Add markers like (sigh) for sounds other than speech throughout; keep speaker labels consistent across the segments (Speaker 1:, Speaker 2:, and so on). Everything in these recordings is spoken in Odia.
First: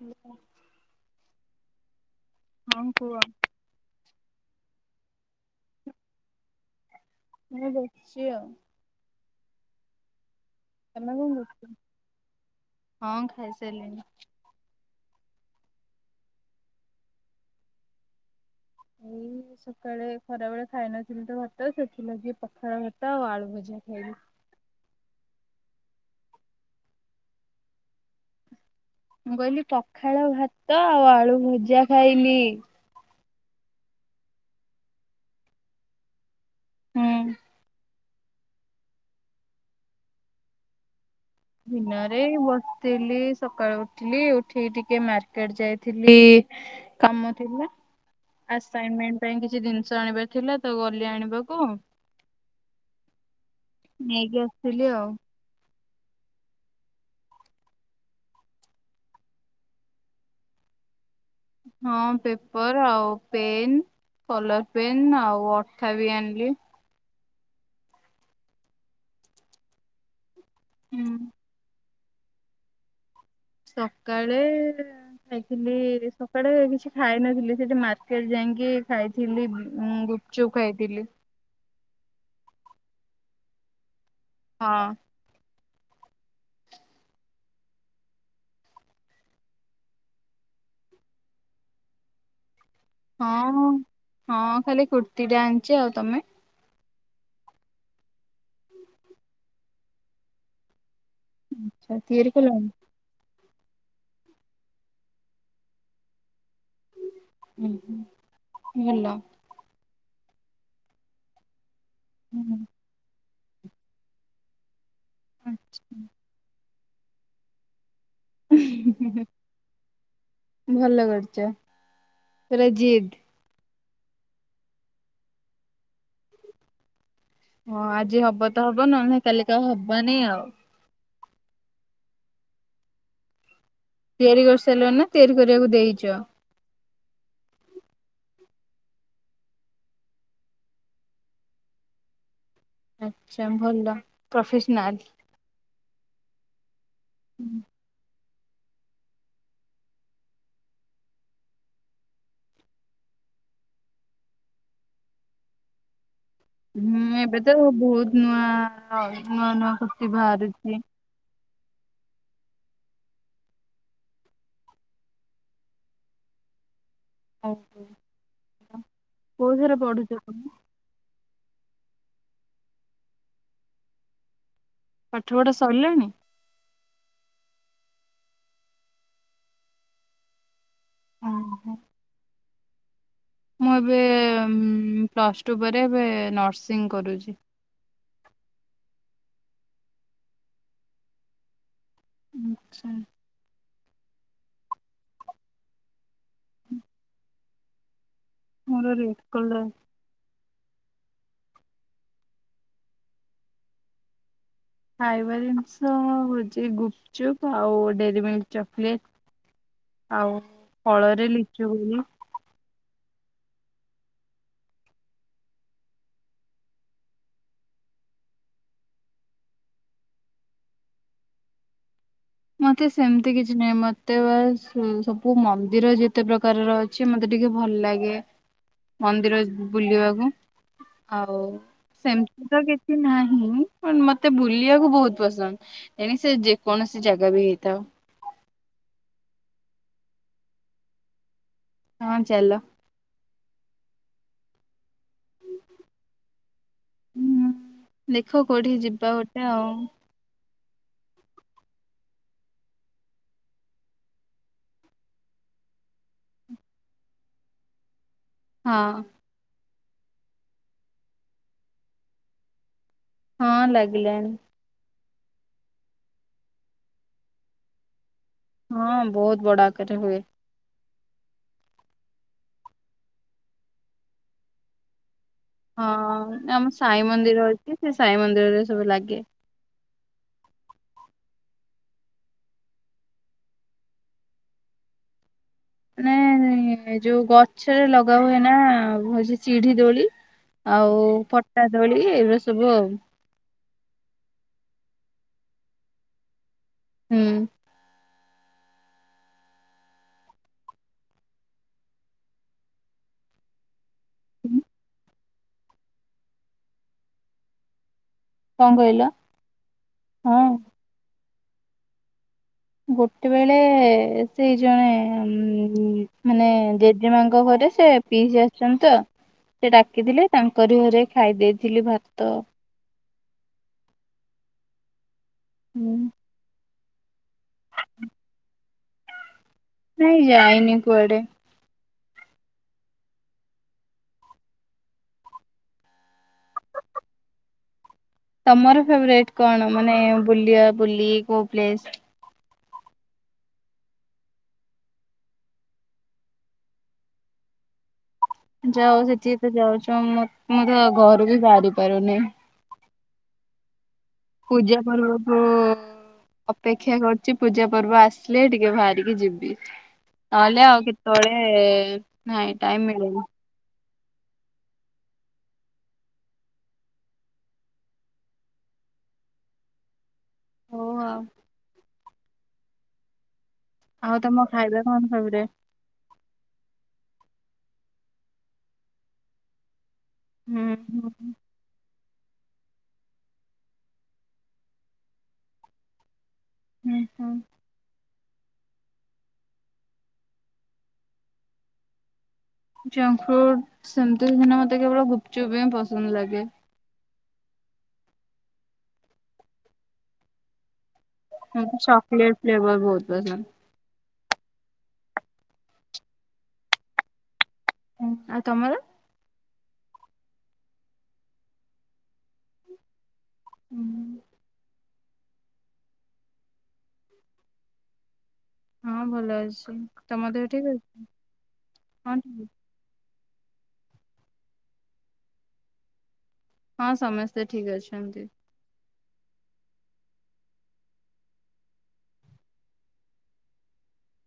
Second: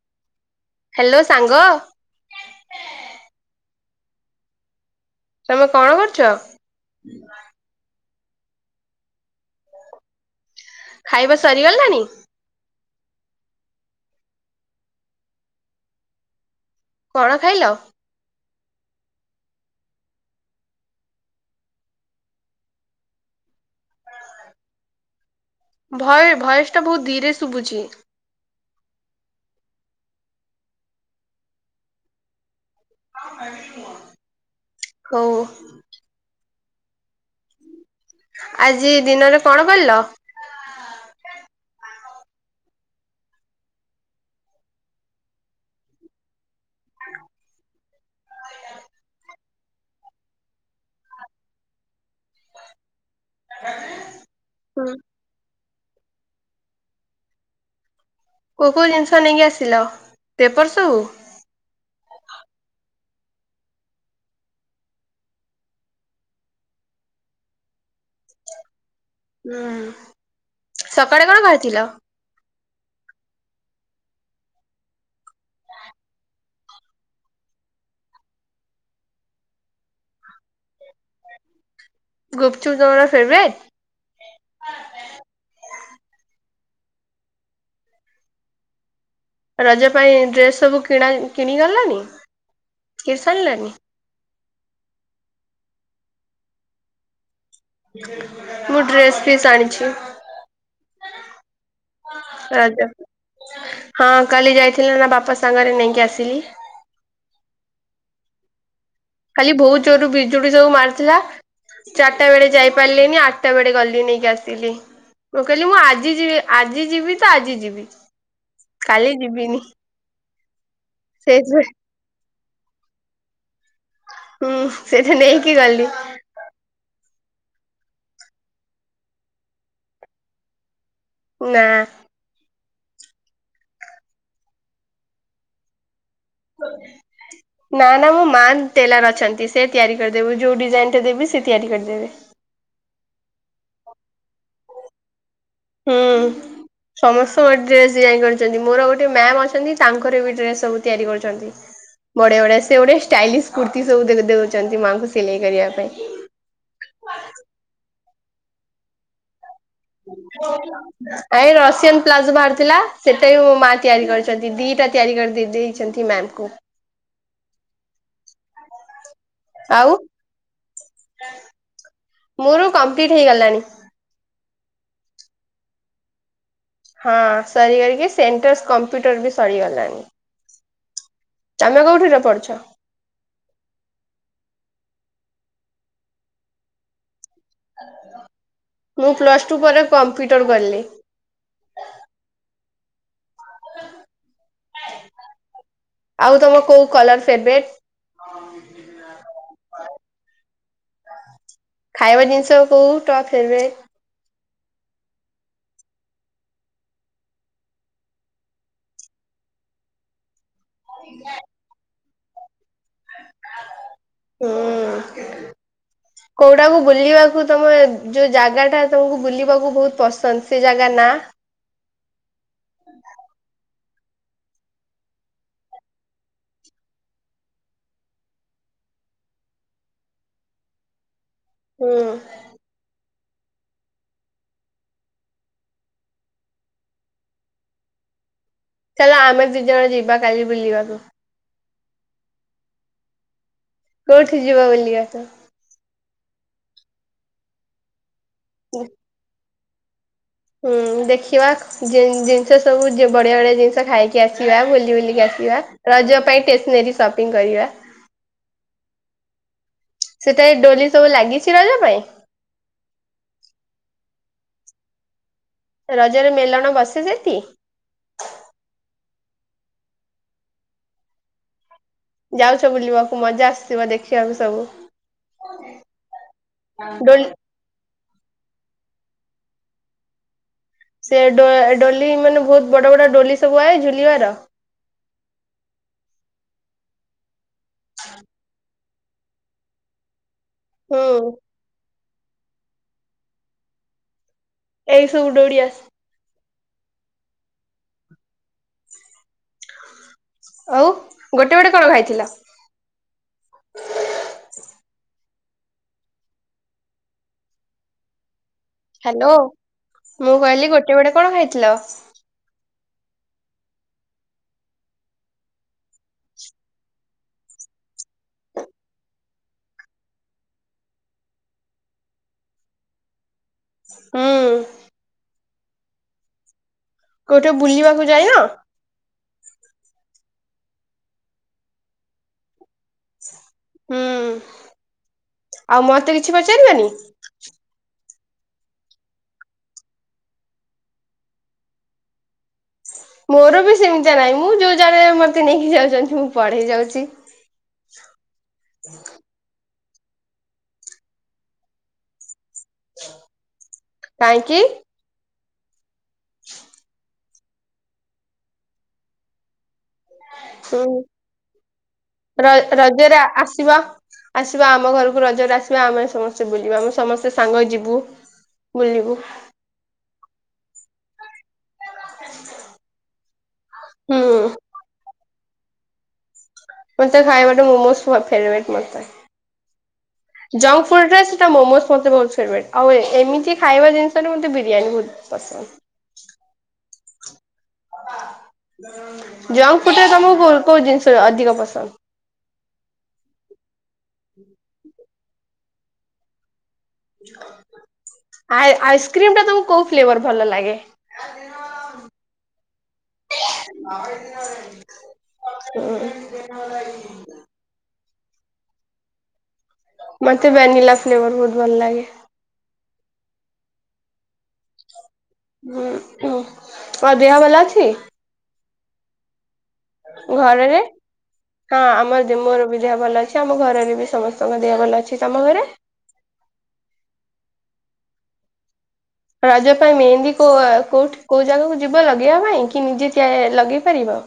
Speaker 1: ହୁଁ
Speaker 2: ହ୍ୟାଲୋ ସାଙ୍ଗ
Speaker 1: ହଁ କୁହ।
Speaker 2: ତମେ କଣ କରୁଛ?
Speaker 1: ମୁଁ ଦେଛି ଆଉ ତମେ କଣ
Speaker 2: ଖାଇବା
Speaker 1: କରୁଛ?
Speaker 2: ସରିଗଲା ନାଣି।
Speaker 1: ହଁ ଖାଇସାରିଲଣିି।
Speaker 2: କଣ ଖାଇଲ?
Speaker 1: ଏଇ ସକାଳେ ଖରାବେଳେ ଖାଇନଥିଲୁ ତ ଭାତ ସେଥିଲାଗି ପଖାଳ ଭତା ଆଉ ଆଳୁ ଭଜା ଖାଇଲି।
Speaker 2: ଭ ଭଏସ ଟା ବହୁତ ଧୀରେ ଶୁଭୁଛି।
Speaker 1: ମୁଁ କହିଲି ପଖାଳ ଭାତ ଆଉ ଆଳୁ ଭଜା ଖାଇଲି।
Speaker 2: ହୋଉ
Speaker 1: ହୁଁ
Speaker 2: ଆଜି ଦିନରେ କଣ କଲ
Speaker 1: ଦିନରେ ବସିଥିଲି ସକାଳୁ ଉଠିଲି ଉଠିକି ଟିକେ ମାର୍କେଟ ଯାଇଥିଲି କାମ ଥିଲା ଆସାଇନମେଣ୍ଟ ପାଇଁ କିଛି ଜିନିଷ ଆଣିବାର ଥିଲା ତ ଗଲି ଆଣିବାକୁ ଆଉ ନେଇକି ଆସିଥିଲି
Speaker 2: ହୁଁ
Speaker 1: ଆଉ।
Speaker 2: କୋଉ କୋଉ ଜିନିଷ ନେଇକି ଆସିଲ ପେପର୍ ସବୁ
Speaker 1: ହଁ ପେପର ଆଉ ପେନ୍ କଲର ପେନ୍ ଆଉ ଅଠା ବି ଆଣିଲି।
Speaker 2: ଉଁ।
Speaker 1: ହୁଁ
Speaker 2: ସକାଳେ କଣ ଖାଇଥିଲ?
Speaker 1: ସକାଳେ ଖାଇଥିଲି ସକାଳେ କିଛି ଖାଇନଥିଲି ସେଠି ମାର୍କେଟ ଯାଇଁକି ଖାଇଥିଲି ଗୁପଚୁପ ଖାଇଥିଲି।
Speaker 2: ଗୁପଚୁପ ତୁମର ଫେଭରାଇଟ?
Speaker 1: ହଁ।
Speaker 2: ରଜ ପାଇଁ ଡ୍ରେସ୍ ସବୁ କିଣା କିଣି ଗଲଣିି।
Speaker 1: ହଁ
Speaker 2: କିଣିସାରଲଣି?
Speaker 1: ହଁ ଖାଲି କୁର୍ତ୍ତିୀ ଟା ଆଣିଚି ଆଉ ତମେ?
Speaker 2: ମୁଁ ଡ୍ରେସ୍ ପିସ୍ ଆଣିଛି।
Speaker 1: ଆଛା ତିଆରି କଲଣି?
Speaker 2: ରଜ ହଁ କାଲି ଯାଇଥିଲେ ନା ବାପା ସାଙ୍ଗରେ ନେଇକି ଆସିଲି।
Speaker 1: ହୁଁ ହୁଁ। ହେଲା।
Speaker 2: ଚୋରୁ ବିଜୁଳି ଯୋଉ ମାରିଥିଲା। ଚାରିଟା ବେଳେ ଯାଇ ପାରିଲିନି ଆଟ୍ ଟା ବେଳେ ଗଲି ନେଇକି ଆସିଲି। ମୁଁ କଇଲି ମୁଁ ଆଜି ଯିବି ଆ ଆଜି ଯିବି ତ ଆଜି ଯିବି। କାଲି ଯିବିନି
Speaker 1: ଭଲ କରିଛ
Speaker 2: ସେଇଥିରେ
Speaker 1: ପୁରା ଜିଦ୍।
Speaker 2: ହୁଁ ସେଇଟା ନେଇକି ଗଲି।
Speaker 1: ହଁ ଆଜି ହବ ତ ହବ ନହେଲେ କାଲିକା ହବାନି ଆଉ।
Speaker 2: ନା।
Speaker 1: ତିଆରି କରିସାରିଲ ନା ତିଆରି କରିବାକୁ ଦେଇଚ?
Speaker 2: ନା ନା ମୋ ମା ଟେଲର ଅଛନ୍ତି। ସେ ତିଆରି କରିଦେବୁ ଯୋଉ ଡିଜାଇନ ଟା ଦେବି ସେ ତିଆରି କରିଦେବେ।
Speaker 1: ଆଛା ଭଲ ପ୍ରୋଫେସନାଲ।
Speaker 2: ହୁଁ ସମସ୍ତ ଗୋଟେ ଡ୍ରେସ୍ ଯାଇ କର ଚନ୍ତି ମୋର ଗୋଟେ ମ୍ୟାମ୍ ଅଛନ୍ତି ତାଙ୍କର ବି ଡ୍ରେସ ସବୁ ତିଆରି କରୁଛନ୍ତି ବଢିଆ ବଢିଆ ସେ ଗୋଟେ ଷ୍ଟାଇଲିସ୍ କୁର୍ତି ସବୁ ଦେ-ଦେଉଚନ୍ତି ମାଙ୍କୁ ସିଲେଇ କରିବା ପାଇଁ।
Speaker 1: ହୁଁ ଏବେ ତ ବହୁତ ନୂଆ ନୂଆ ନୂଆ କୁର୍ତ୍ତି ବାହାରୁଚି।
Speaker 2: ଏଇ ରସିଆନ ପ୍ଲାଜୋ ବାହାରିଥିଲା ସେଇଟା ବି ମୋ ମା ତିଆରି କରିଚନ୍ତି ଦିଟା ତିଆରି କରି-ଦେଇଚନ୍ତି ମ୍ୟାମ୍ ଙ୍କୁ।
Speaker 1: (unintelligible) କୋଉ ଥିରେ
Speaker 2: ଆଉ
Speaker 1: ପଢ଼ୁଚ କୁହନି।
Speaker 2: ମୋର କମ୍ପ୍ଲିଟ ହେଇଗଲାଣି
Speaker 1: ପାଠ ପଢା ସରିଲାଣି
Speaker 2: ହଁ ସରିଗାଇକି ସେଣ୍ଟର୍ କମ୍ପ୍ୟୁଟର ବି ସରିଗଲାଣି।
Speaker 1: ଓହୋ।
Speaker 2: ତମେ କୋଉଠିରେ ପଢୁଛ
Speaker 1: ମୁଁ ଏବେ ପ୍ଲସ୍ ଟୁ ପରେ ଏବେ ନର୍ସିଂ କରୁଚି।
Speaker 2: ମୁଁ ପ୍ଲସ୍ ଟୁ ପରେ କମ୍ପ୍ୟୁଟର କଲି
Speaker 1: ଆଛା
Speaker 2: ଆଉ ତମ କୋଉ କଲର ଫେବରଟ ଁ (unintelligible)
Speaker 1: ମର ଟକଳ (inaudible)
Speaker 2: ଖାଇବା ଜିନିଷ କୋଉ ଟପ ହେବେ
Speaker 1: ଫାଇଭ ହଉଛି ଗୁପଚୁପ୍ ଆଉ ଡେରି ମ ଚକୋଲେଟ ଆଉ ଫଳରେ ଲିଚୁ ବୋଲି
Speaker 2: ହଁ କୋଉଟାକୁ ବୁଲିବାକୁ ତମେ ଯୋଉ ଜାଗା ଟା ତମକୁ ବୁଲିବାକୁ ବହୁତ ପସନ୍ଦ ସେ ଜାଗା ନା
Speaker 1: ମତେ ସେମିତି କିଛି ନହିଁ ମତେ ଏତେ ବା ସବୁ ମନ୍ଦିର ଯେତେ ପ୍ରକାରର ଅଛି ମତେ ଟିକେ ଭଲ ଲାଗେ ମନ୍ଦିର ବୁଲିବାକୁ ଆଉ
Speaker 2: ହୁଁ
Speaker 1: ସେମିତି ତ କିଛି ନାହିଁ ହୁଁ ମତେ ବୁଲିବାକୁ ବହୁତ ପସନ୍ଦ ଏଣ ସେ ଯେକୌଣସି ଜାଗା ଜାଗା ବି ହେଇଥା
Speaker 2: ହେ ଆମେ ଦି ଜଣ ଯିବା କାଲି ବୁଲିବାକୁ (inaudible)
Speaker 1: ହଁ ଚାଲ
Speaker 2: କୋଉଠି ଯିବା ବଆ (inaudible)
Speaker 1: ହୁଁ। ଦେଖ କୋଉଠି ଯିବା ଗୋଏ ଆଉ
Speaker 2: ହଁ ଦେଖିବା ଜିନିଷ ସବୁ ବଢିଆ ବଢିଆ ଜିନିଷ ଖାଇକି ଆସିବା ବୁଲି ବୁଲିକି ଆସିବା ରଜ ପାଇଁ ଷ୍ଟେସନାରୀ ସପିଙ୍ଗ କରିବା
Speaker 1: ହଁ
Speaker 2: ସେଟା ଡୋଲି ସବୁ ଲାଗିଛି ରଜ ପାଇଁ
Speaker 1: ହଁ ଲଗିଲଣି
Speaker 2: ରଜରେ ମେଲଣ ବସେ ସେଠି
Speaker 1: ହଁ ବହୁତ ବଡାକରେ ହୁଏ
Speaker 2: ଯାଉଛ ବୁଲିବାକୁ ମଜା ଆସିଥିବ ଦେଖିବାକୁ ସବୁ
Speaker 1: ହଁ ଆମ ସାଇ
Speaker 2: ଡୋଲି
Speaker 1: ମନ୍ଦିର ଅଛି ସେ ସାଇ ମନ୍ଦିରରେ ସବୁ ଲାଗେ
Speaker 2: ସେଡ ଡୋଲି ମାନେ ବହୁତ ବଡ ବଡ ଡୋଲି ସବୁ ଆଏ ଝୁଲିବାର
Speaker 1: ମାନେ ଯୋଉ ଗଛ, ଗଛରେ ଲଗା ହୁଏ ନା ହଉଛି ଚିଢି ଦୋଳି ଆଉ
Speaker 2: ହୁଁ।
Speaker 1: ପଟା ଦୋଳି ଏଇଗଳି ସବୁ ଆଉ
Speaker 2: ଏଇସବୁଡୋଡିଆସ
Speaker 1: ହୁଁ
Speaker 2: ହଉ ଗୋଟେ ବଟେ କଣ ଖାଇଥିଲା
Speaker 1: କଣ କହିଲ
Speaker 2: ହ୍ୟାଲୋ ମୁଁ
Speaker 1: ହଁ।
Speaker 2: କହିଲି ଗୋଟେ ବଡେ କଣ ଖାଇଥିଲ ଥିଲ
Speaker 1: ଗୋଟେ ବେଳେ ସେଇ ଜଣେ ମାନେ ଜେଜେମାଙ୍କ ଘରେ ସେ ପିଇସି ଆସିଛନ୍ତି ତ ସେ ଡାକିଥିଲେ ତାଙ୍କରି ଘରେ ଖାଇ ଦେଇେଇଥିଲି ଭାତ
Speaker 2: ହଁ
Speaker 1: ହୁଁ
Speaker 2: କୋଉଠି ବୁଲିବାକୁ ଯାଇଏନା
Speaker 1: ଯାଇନି କୁଆଡେ
Speaker 2: ହୁଁ ଆଉ ମତେ କିଛି ପଚାରିବାନି
Speaker 1: ତମର ଫେଟ କଣ ମାନେ ବୁ ବୁଲି କୋଉ
Speaker 2: ମୋର ବି ସେମିତି ନାହିଁ ମୁଁ ଯୋଉ ଜଣେ ମତେ ନେଇକି ଯାଉଛନ୍ତି ମୁଁ ପଢେଇ ଯାଉଛି
Speaker 1: ଯାଉ ସେଥିି ତ ଯାଉଛ ମୁଁ ତ ଘରୁ ବି ସାାରି ପାରୁନି
Speaker 2: (inaudible)
Speaker 1: ପୂଜା ପର୍ ମୁଁ ଅପେକ୍ଷା କରୁଛି ପୂଜା ପର୍ବ ଆସିଲେ ଟିକେ ବାହାରିକି ଯିବି ଆଲେ ଆଉ କି ଥୋଳେ
Speaker 2: ର
Speaker 1: ନାାଇ ଟାଇମ
Speaker 2: ରଜରେ
Speaker 1: ମିଳେନ
Speaker 2: ଆସିବା ଆସିବା ଆମ ଘରକୁ ରଜରେ ଆସିବା ଆମେ ସମସ୍ତେ ବୁଲିବା ଆମେ ସମସ୍ତେ ସାଙ୍ଗ ଯିବୁ ବୁଲିବୁ
Speaker 1: ଓହଁ
Speaker 2: ସେ
Speaker 1: ଆଉ ତମ ଖାଇଲେ କଣ ଖବରେ
Speaker 2: ମତେ ଖାଇବାଟ ମୋମୋଜ ଫେବରେଟ ମତ
Speaker 1: ହୁଁ
Speaker 2: ଜଙ୍କ ଫୁଡ
Speaker 1: ହୁଁ
Speaker 2: ରେ ସେଟା ମୋମସ୍ ମତେ ବହୁ ଫେଟ ଆଉ ଏମିତି ଖାଇବା ଜିନିଷ ମତେ ବିରିୟାନୀ ବହୁତ ପସନ୍ଦ
Speaker 1: ହୁଁ ହୁଁ
Speaker 2: ଜଙ୍କଙ୍କ ଫୁଡରେ ତମକୁୋଉ କୋଉ ଜିନିଷ ଅଧିକ ପସନ୍ଦ
Speaker 1: ଜଙ୍କ ଫ୍ରୁଟ ସେମତିିନ ମତେ କେବଳ ଚୁବେ ପସନ୍ଦ ଲାଗେ
Speaker 2: ଆ ଆଇସ୍କ୍ରିମ ଟା ତମକୁ କୋଉ ଫ୍ଲେର ଭଲ ଲାଗେ
Speaker 1: ଚକଲେଟ ଫ୍ଲେବର ବହୁତ ପସନ୍ଦ
Speaker 2: (unintelligible)
Speaker 1: ହଁ ଆଉ ତମର
Speaker 2: ମତେ ଭାନିଲା ଫ୍ଲେଭର ବହୁତ ଭଲ ଲାଗେ
Speaker 1: ହୁଁ
Speaker 2: ହଁ ଆ ଦେହ ଭଲା ଅଛି
Speaker 1: ହଁ ଭଲ ଅଛି ତମ ଦେହ ଠିକ୍
Speaker 2: ଘରରେ
Speaker 1: ଅଛି?
Speaker 2: ହଁ ଆମର ଦେ
Speaker 1: ଠିକ୍। ଅଛି।
Speaker 2: ମୋର ବି ଦେହ ଭଲ ଅଛି ଆମ ଘରରେ ବି ସମସ୍ତଙ୍କ ଦେହ ଭଲ ଅଛି ତମ ଘରେ
Speaker 1: ହଁ ସମସ୍ତେ ଠିକ ଅଛନ୍ତି
Speaker 2: ରଜ ପାଇଁ ମେହେନ୍ଦୀ କୋଉଠି କୋଉ ଜାଗାକୁ ଯିବ ଲଗେଇବା ପାଇଁ କି ନିଜେ ଲଗେଇ ପାରିବ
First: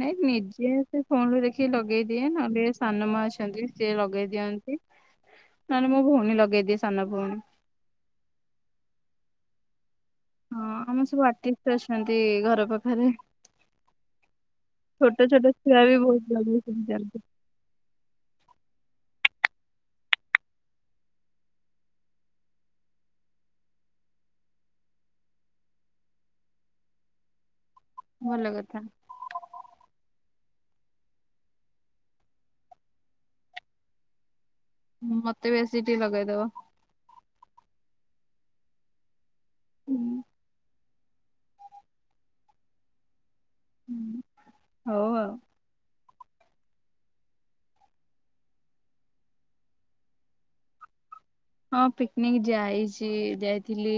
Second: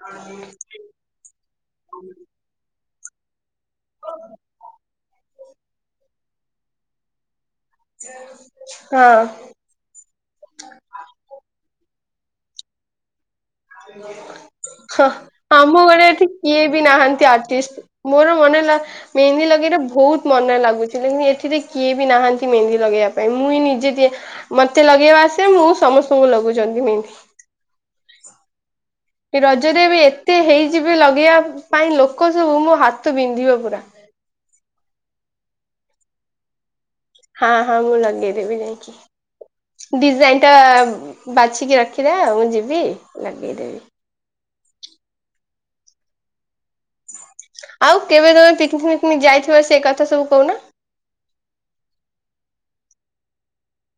Speaker 1: ନାଇଁ ନିଜେ ସେ ଫୋନରୁ ଦେଖିକି ଲଗେଇ ଦିଏ ନହେଲେ ସାନ ମା ଅଛନ୍ତି ସିଏ ଲଗେଇ ଦିଅନ୍ତି ନ ହେନେ ମୋ ଭଉଣୀ ଲଗେଇଦିଏ ସାନ ଭଉଣୀ।
Speaker 2: ହଁ।
Speaker 1: ହଁ ଆମର ସବୁ ଆର୍ଟି ଅଛନ୍ତି ଘର ପାଖରେ।
Speaker 2: ହ
Speaker 1: ଛୋଟ ଛୋଟ ଛୁଆ
Speaker 2: ଆମ
Speaker 1: ବି
Speaker 2: ଘରେ
Speaker 1: ବହୁତ
Speaker 2: ଏଠି
Speaker 1: ଲଗେଇ
Speaker 2: କିଏ ବି
Speaker 1: ଶିଖିଛନ୍ତି।
Speaker 2: ନାହାନ୍ତି ଆର୍ଟିଷ୍ଟ ମୋର ମନେ ହେଲା ମେହେନ୍ଦୀ ଲଗେଇଲେ ବହୁତ ମନ ଲାଗୁଚି ଏଥିରେ କିଏ ବି ନାହାନ୍ତି ମେହେନ୍ଦୀ ଲଗେଇବା ପାଇଁ ମୁଁ ହିଁ ନିଜେ ମୋତେ ଲଗେଇବା ଆସେ ମୁଁ ସମସ୍ତଙ୍କୁ ଲଗଉଛନ୍ତି ମେହେନ୍ଦୀ।
Speaker 1: ଭଲ କଥା।
Speaker 2: ରଜରେ ବି ଏତେ ହେଇଯିବେ ଲଗେଇବା ପାଇଁ ଲୋକ ସବୁ ମୋ ହାତ ବିନ୍ଧିବ ପୁରା।
Speaker 1: ମୋତେ ବେଶୀ ଟିକେ ଲଗେଇଦବ।
Speaker 2: ହଁ ହଁ ମୁଁ ଲଗେଇଦେବି ଯାଇକି ଡିଜାଇନ ଟା ବାଛିକି ରଖିଥାଅ ମୁଁ ଯିବି। ଲଗେ଼ଇ ଦେବି।
Speaker 1: ହଉ ଆଉ
Speaker 2: ଆଉ କେବେ ତମେ ପିକନିକ ଫିକନିକ ଯାଇଥିବ ସେ କଥା ସବୁ କହୁନ।
Speaker 1: ହଁ ପିକନିକ ଯାଇଚି ଯାଇଥିଲି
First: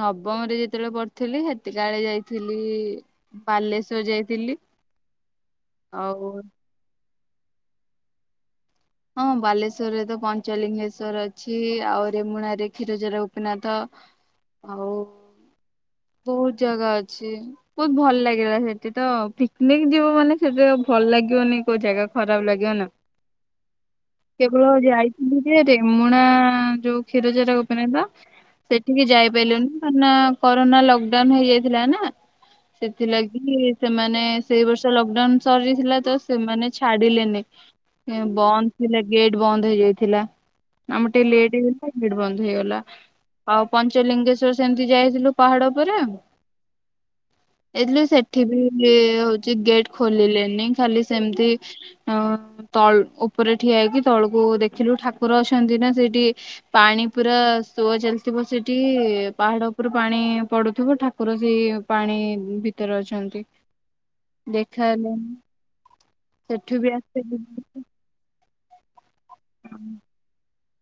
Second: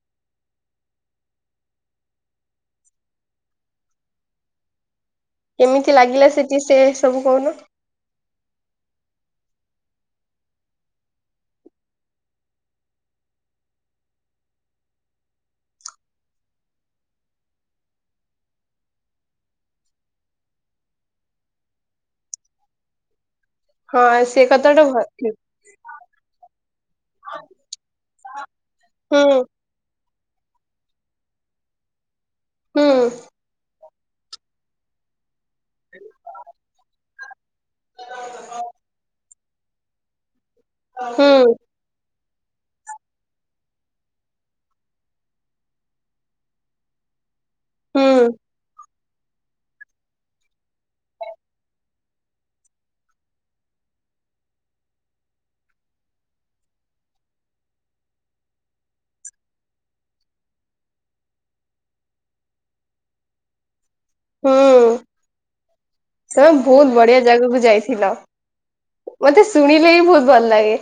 Speaker 1: ନବମରେ ଯେତେବେଳେ ପଢ଼ୁଥିଲି ସେତିକା ବେଳେ ଯାଇଥିଲି ବାଲେଶ୍ଵର ଯାଇଥିଲି।
Speaker 2: କେମିତି ଲାଗିଲା
Speaker 1: ଆଉ
Speaker 2: ସେଠି ସେ ସବୁ କହୁନ।
Speaker 1: ହଁ ବାଲେଶ୍ଵରରେ ତ ପଞ୍ଚଲିଙ୍ଗେଶ୍ଵର ଅଛି ଆଉ ରେମୁଣାରେ କ୍ଷୀରଚୋରା ଗୋପୀନାଥ ଆଉ ବହୁତ ଜାଗା ଅଛି ବହୁତ ଭଲ ଲାଗିଲା ସେଠି ତ ପିକନିକ ଯିବ ମାନେ ସେଠି ଭଲ ଲାଗିବନି କଉ ଜାଗା ଖରାପ ଲାଗିବ ନା।
Speaker 2: ହଁ ସେ
Speaker 1: କେବଳ
Speaker 2: କଥାଟା ଭଲ ଠିକ।
Speaker 1: ଯାଇଥିଲି ଯେ ରେମୁଣା ଯୋଉ କ୍ଷୀରଚାର ଗୋପୀନାଥ ସେଠିକି
Speaker 2: ହୁଁ
Speaker 1: ଯାଇପାଇଲୁନି କାହିଁ କି ନା କରୋନା ଲକଡାଉନ ହେଇଯାଇଥିଲା ନା।
Speaker 2: ହୁଁ
Speaker 1: ସେଥିଲାଗି କି ସେମାନେ ସେଇ ବର୍ଷ ଲକଡାଉନ ସରିଥିଲା ତ ସେମାନେ ଛାଡିଲେନି। ବନ୍ଦ ଥିଲା ଗେଟ ବନ୍ଦ ହେଇଯାଇଥିଲା। ଆମ ଟିକେ ଲେଟ
Speaker 2: ହୁଁ
Speaker 1: ହୋଇଯାଇଥିଲା ଗେଟ ବନ୍ଦ ହେଇଗଲା ଆଉ ପଞ୍ଚଲିଙ୍ଗେଶ୍ଵର ସେମିତି ଯାଇଥିଲୁ ପାହାଡ ଉପରେ ଯାଇଥିଲୁ
Speaker 2: ହୁଁ
Speaker 1: ସେଠି ବି ଲେ ହଉଛି ଗେଟ ଖୋଲିଲେନି ଖାଲି ସେମିତି ତଳ ଉଁ ଓ ଉପରେ ଠିଆ ହେଇକି ତଳକୁ ଦେଖିଲୁ ଠାକୁର ଅଛନ୍ତି ନା ସେଇଠି ପାଣି ପୁରା ସୁଅ ଚାଲିଥିବ ସେଇଠି ପାହାଡ ଉପରୁ ପାଣି ପଡୁଥୁବ ଠାକୁର ସେଇ ପାଣି ଭିତରେ ଅଛନ୍ତି।
Speaker 2: ହୁଁ
Speaker 1: ଦେଖାଗଲା।
Speaker 2: ତମେ ବହୁତ ବଢିଆ ଜାଗାକୁ ଯାଇଥିଲ। ମତେ ଶୁଣିଲେ ବିି ବହୁତ ଭଲ ଲାଗେ।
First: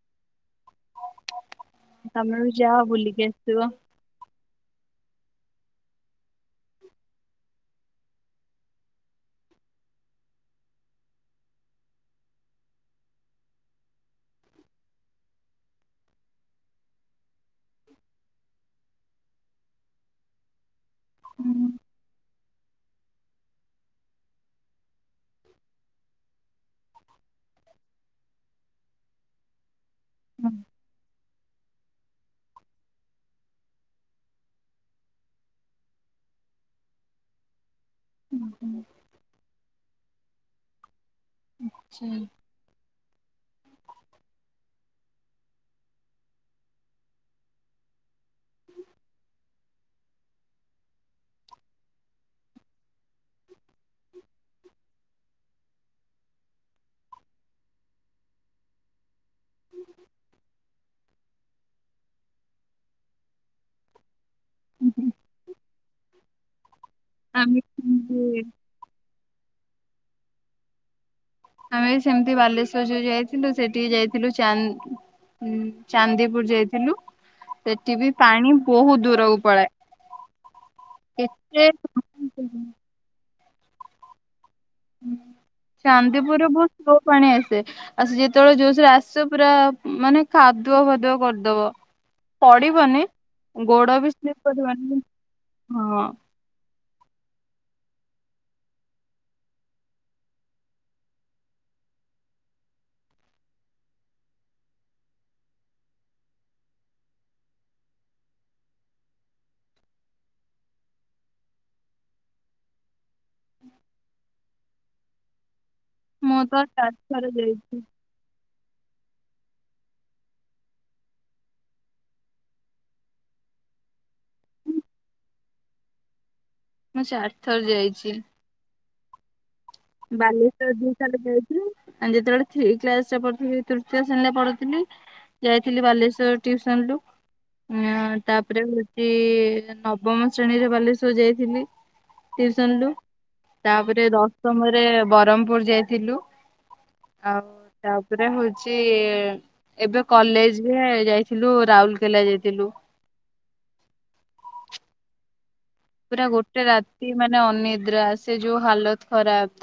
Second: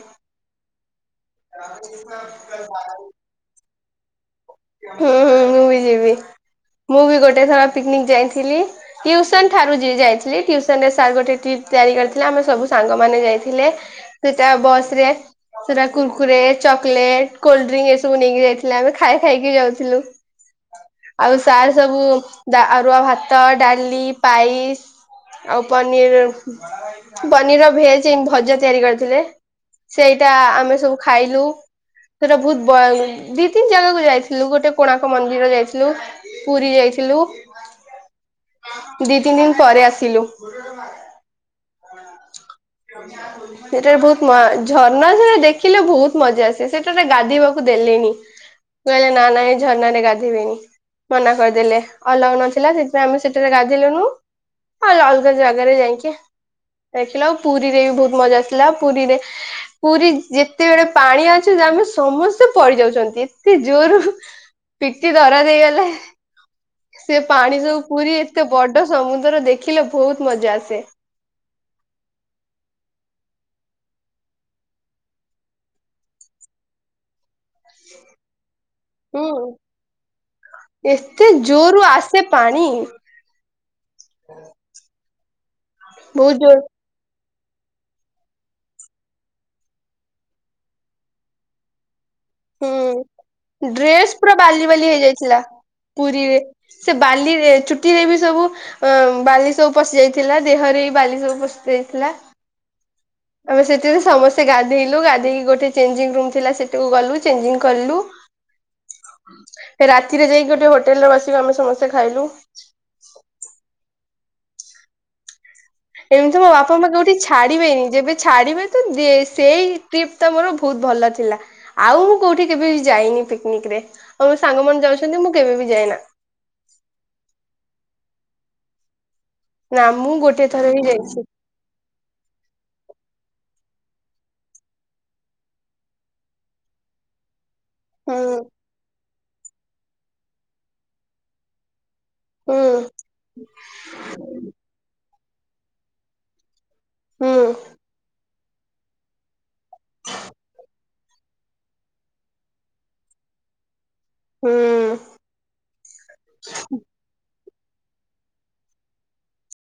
Speaker 1: ତମେ ବି ଯାଅ ବୁଲିକି ଆସିବ।
Speaker 2: ହୁଁ ହୁଁ ହୁଁ ମୁଁ ବି ଯିବି ମୁଁ ବି ଗୋଟେ ଥର ପିକନିକ ଯାଇଥିଲି। ଟିଉସନ ଠାରୁ ଯ ଯାଇଥିଲି ଟିଉସନ ରେ ସାର୍ ଗୋଟେ ଟ୍ରିପ୍ ତିଆରି କରିଥିଲେ ଆମେ ସବୁ ସାଙ୍ଗ ମାନ ଯାଇଥିଲେ। ସେଟା ବସ ରେ ସେଟା କୁର୍କୁରେ ଚକୋଲେଟ କୋଲ୍ଡ ଡ୍ରିଙ୍କ ଏସବୁ ନେଇକି ଯାଇଥିଲେ ଆମେ ଖାଇ ଖାଇକି ଯାଉଥିଲୁ। ଆଉ ସାର୍ ସବୁ ଅରୁଆ ଭାତ ଡାଲି ପାଇସ୍। ଆଉ ପନିର ପନିର ଭେଜ ଏ ଭଜା ତିଆରି କରିଥିଲେ। ସେଇଟା
Speaker 1: ଆଚ୍ଛା।
Speaker 2: ଆମେ ସବୁ ଖାଇଲୁ। ସେଟା ବୋହୁତ ବୟ ଦି ତିନି ଜାଗାକୁ ଯାଇ ଯାଇଥିଲୁ ଗୋଟେ କୋଣାର୍କ ମନ୍ଦିର ଯାଇଥିଲୁ ପୁରୀ ଯାଇଥିଲୁ। ଦି ତିନି ଦିନ ପରେ ଆସ ହେଲୋ।
Speaker 1: ଆଚ୍ଛା।
Speaker 2: ସେଟାରେ ବୋହୁତ ମ ଝର୍ଣା ଝା ଦେଖିଲେ ଭୋଉତ ମଜା ଆସେ ସେଟାରେ ଗାଧୋଇବାକୁ ଦେଲେନି। କହିଲେ ନାଁ ନାଁ ଏ ଝରନାରେ ଗାଧେଇବେନି ମନା କରିଦେଲେ ଅଲଗା ନଥିଲା ସେଥିପାଇଁ ଆମେ ସେଠାରେ ଗାଧେଇଲୁନୁ ଅଲ୍ ଅଲଗା ଜାଗାରେ ଯାଇକି ଦେଖିଲଉଁ ଆଉ ପୁରୀରେ ବି ଭୋଉତ ମଜା ଆସିଥିଲା। ପୁରୀରେ ପୁରୀ ଯେତେବେଳେ ପାଣି ଅଛି ଆମେ ସମସ୍ତେ ପଡିଯାଉଚନ୍ତି। ତେ ଜୋରୁ ପିଟି ଧରା ଦେଇଗଲେ ସେ
Speaker 1: ଆମେ
Speaker 2: ପାଣି ସବୁ ପୁରୀ
Speaker 1: ସେମିତି
Speaker 2: ଏତେ ବଡ ସମୁ ଥରୁ ଦେଖିଲେ ଭୋଉତ ମଜା ଆସେ।
Speaker 1: ଆମେ ସେମତି ବାଲେଶ୍ଵର ଯୋଉ ଯାଇଥିଲୁ ସେଠିକି ଯାଇଥିଲୁ ଚାନ୍ ଉଁ ଚାନ୍ଦିପୁର ଯାଇଥିଲୁ ସେଠି ବି ପାଣି ବହୁତ ଦୂରକୁ
Speaker 2: ହୁଁ
Speaker 1: ପଳାଏ
Speaker 2: ଏତେ
Speaker 1: କେତେ
Speaker 2: ଜୋରୁ ଆସେ ପାଣି! ହଁ
Speaker 1: ଚାନ୍ଦିପୁରରେ ବୋହୁତ ସ୍ଲୋ ପାଣି ଆ ଆ ସିଏ ଯେତୋଳେ ଜୋସରେ ଆସିବ ପୁରା ମାନେ କାଦୁଅ ଫାଦୁଅ କରିଦବ। ପଡିବନି
Speaker 2: ହୁଁ
Speaker 1: ଗୋଡ ବି
Speaker 2: ଡ୍ରେସ୍ ପୁରା
Speaker 1: ସ୍ଲିପ
Speaker 2: ବାଲି ବାଲି
Speaker 1: କରିବନି
Speaker 2: ହେଇଯାଇଥିଲା
Speaker 1: ହଁ
Speaker 2: ପୁରୀରେ ସେ ବାଲିରେ ଚୁ ଟି ଏଇ ବି ସବୁ ଅ ବାଲି ସବୁ ପଶି ଯାଇଥିଲା ଦେହରେ ବି ବାଲି ସବୁ ପଶି ଯାଇଥିଲା। ଆମେ ସେଥିରେ ସମସ୍ତେ ଗାଧେଇଲୁ ଗାଧେଇକି ଗୋଟେ ଚେଞ୍ଜିଙ୍ଗ ରୁମ୍ ଥିଲା ସେଠିକୁ ଗଲୁ‌। ‍‌‍‌ ଚେଞ୍ଜିଙ୍ଗ କଲୁ। ରାତିରେ ଯାଇକି ଗୋଟେ ହଟେଲରେ ବସିକି ଆମେ ସମସ୍ତେ ଖାଇନୁ।
Speaker 1: ହ
Speaker 2: ଏମତି ମୋ
Speaker 1: ତ
Speaker 2: ବାପା ମତେ କୋଉଠି
Speaker 1: ଚାରିଥର ଯାଇଛି
Speaker 2: ଛାଡିବେନି ଯେବେ ଛାଡିବେ ତୁ ଦେ ସେଇ ଟ୍ରିପ ତ ମୋର ଭୋଉତ ଭଲ ଥିଲା ଆଉ ମୁଁ କୋଉଠି କେବେ ବି ଯାଇନି ପିକନିକରେ ଆଉ ମୋ ସାଙ୍ଗମାନେ ଯାଉଛନ୍ତି ମୁଁ କେବେ ବି ଯାଇନା।
Speaker 1: ମୁଁ ଚାର ଥର ଯାଇଚି।
Speaker 2: ନା ମୁଁ ଗୋଟେ
Speaker 1: ବାଲେଶ୍ଵର
Speaker 2: ହିଁ
Speaker 1: ଦି
Speaker 2: ଯାଇଛି।
Speaker 1: ଥର ଯାଇଚି ଆଉ ଯେତୋଳେ ଥି କ୍ଲାସରେ ପଢ଼ୁଥିଲି ତୃତୀୟ ଶ୍ରେଣୀରେ ପଢୁଥିଲି ଯାଇଥିଲି ବାଲେଶ୍ଵର ଟିଉସନରୁ। ଉଁଅ
Speaker 2: ହୁଁ
Speaker 1: ତାପରେ ଏ ନବମ ଶ୍ରେଣୀରେ ବାଲେଶ୍ଵର ଯାଇଥିଲି। ଟିଉସନ
Speaker 2: ଉଁ।
Speaker 1: ଏ ବରମପୁର ଯାଇଥିଲୁ।
Speaker 2: ହୁଁ
Speaker 1: ଆଉ ତାପରେ ହୋଉ ଚି ଏବେ କଲେଜରେ ଯାଇଥିଲୁ ରାଉଲକେଲା ଯାଇଥିଲୁ।
Speaker 2: ହୁଁ।
Speaker 1: ପୁରା ଗୋଟେ ରାତି ମା ନେ ଅନିଦ୍ରା ସେ ଯୋଉ ହାଲତ ଖରାପ।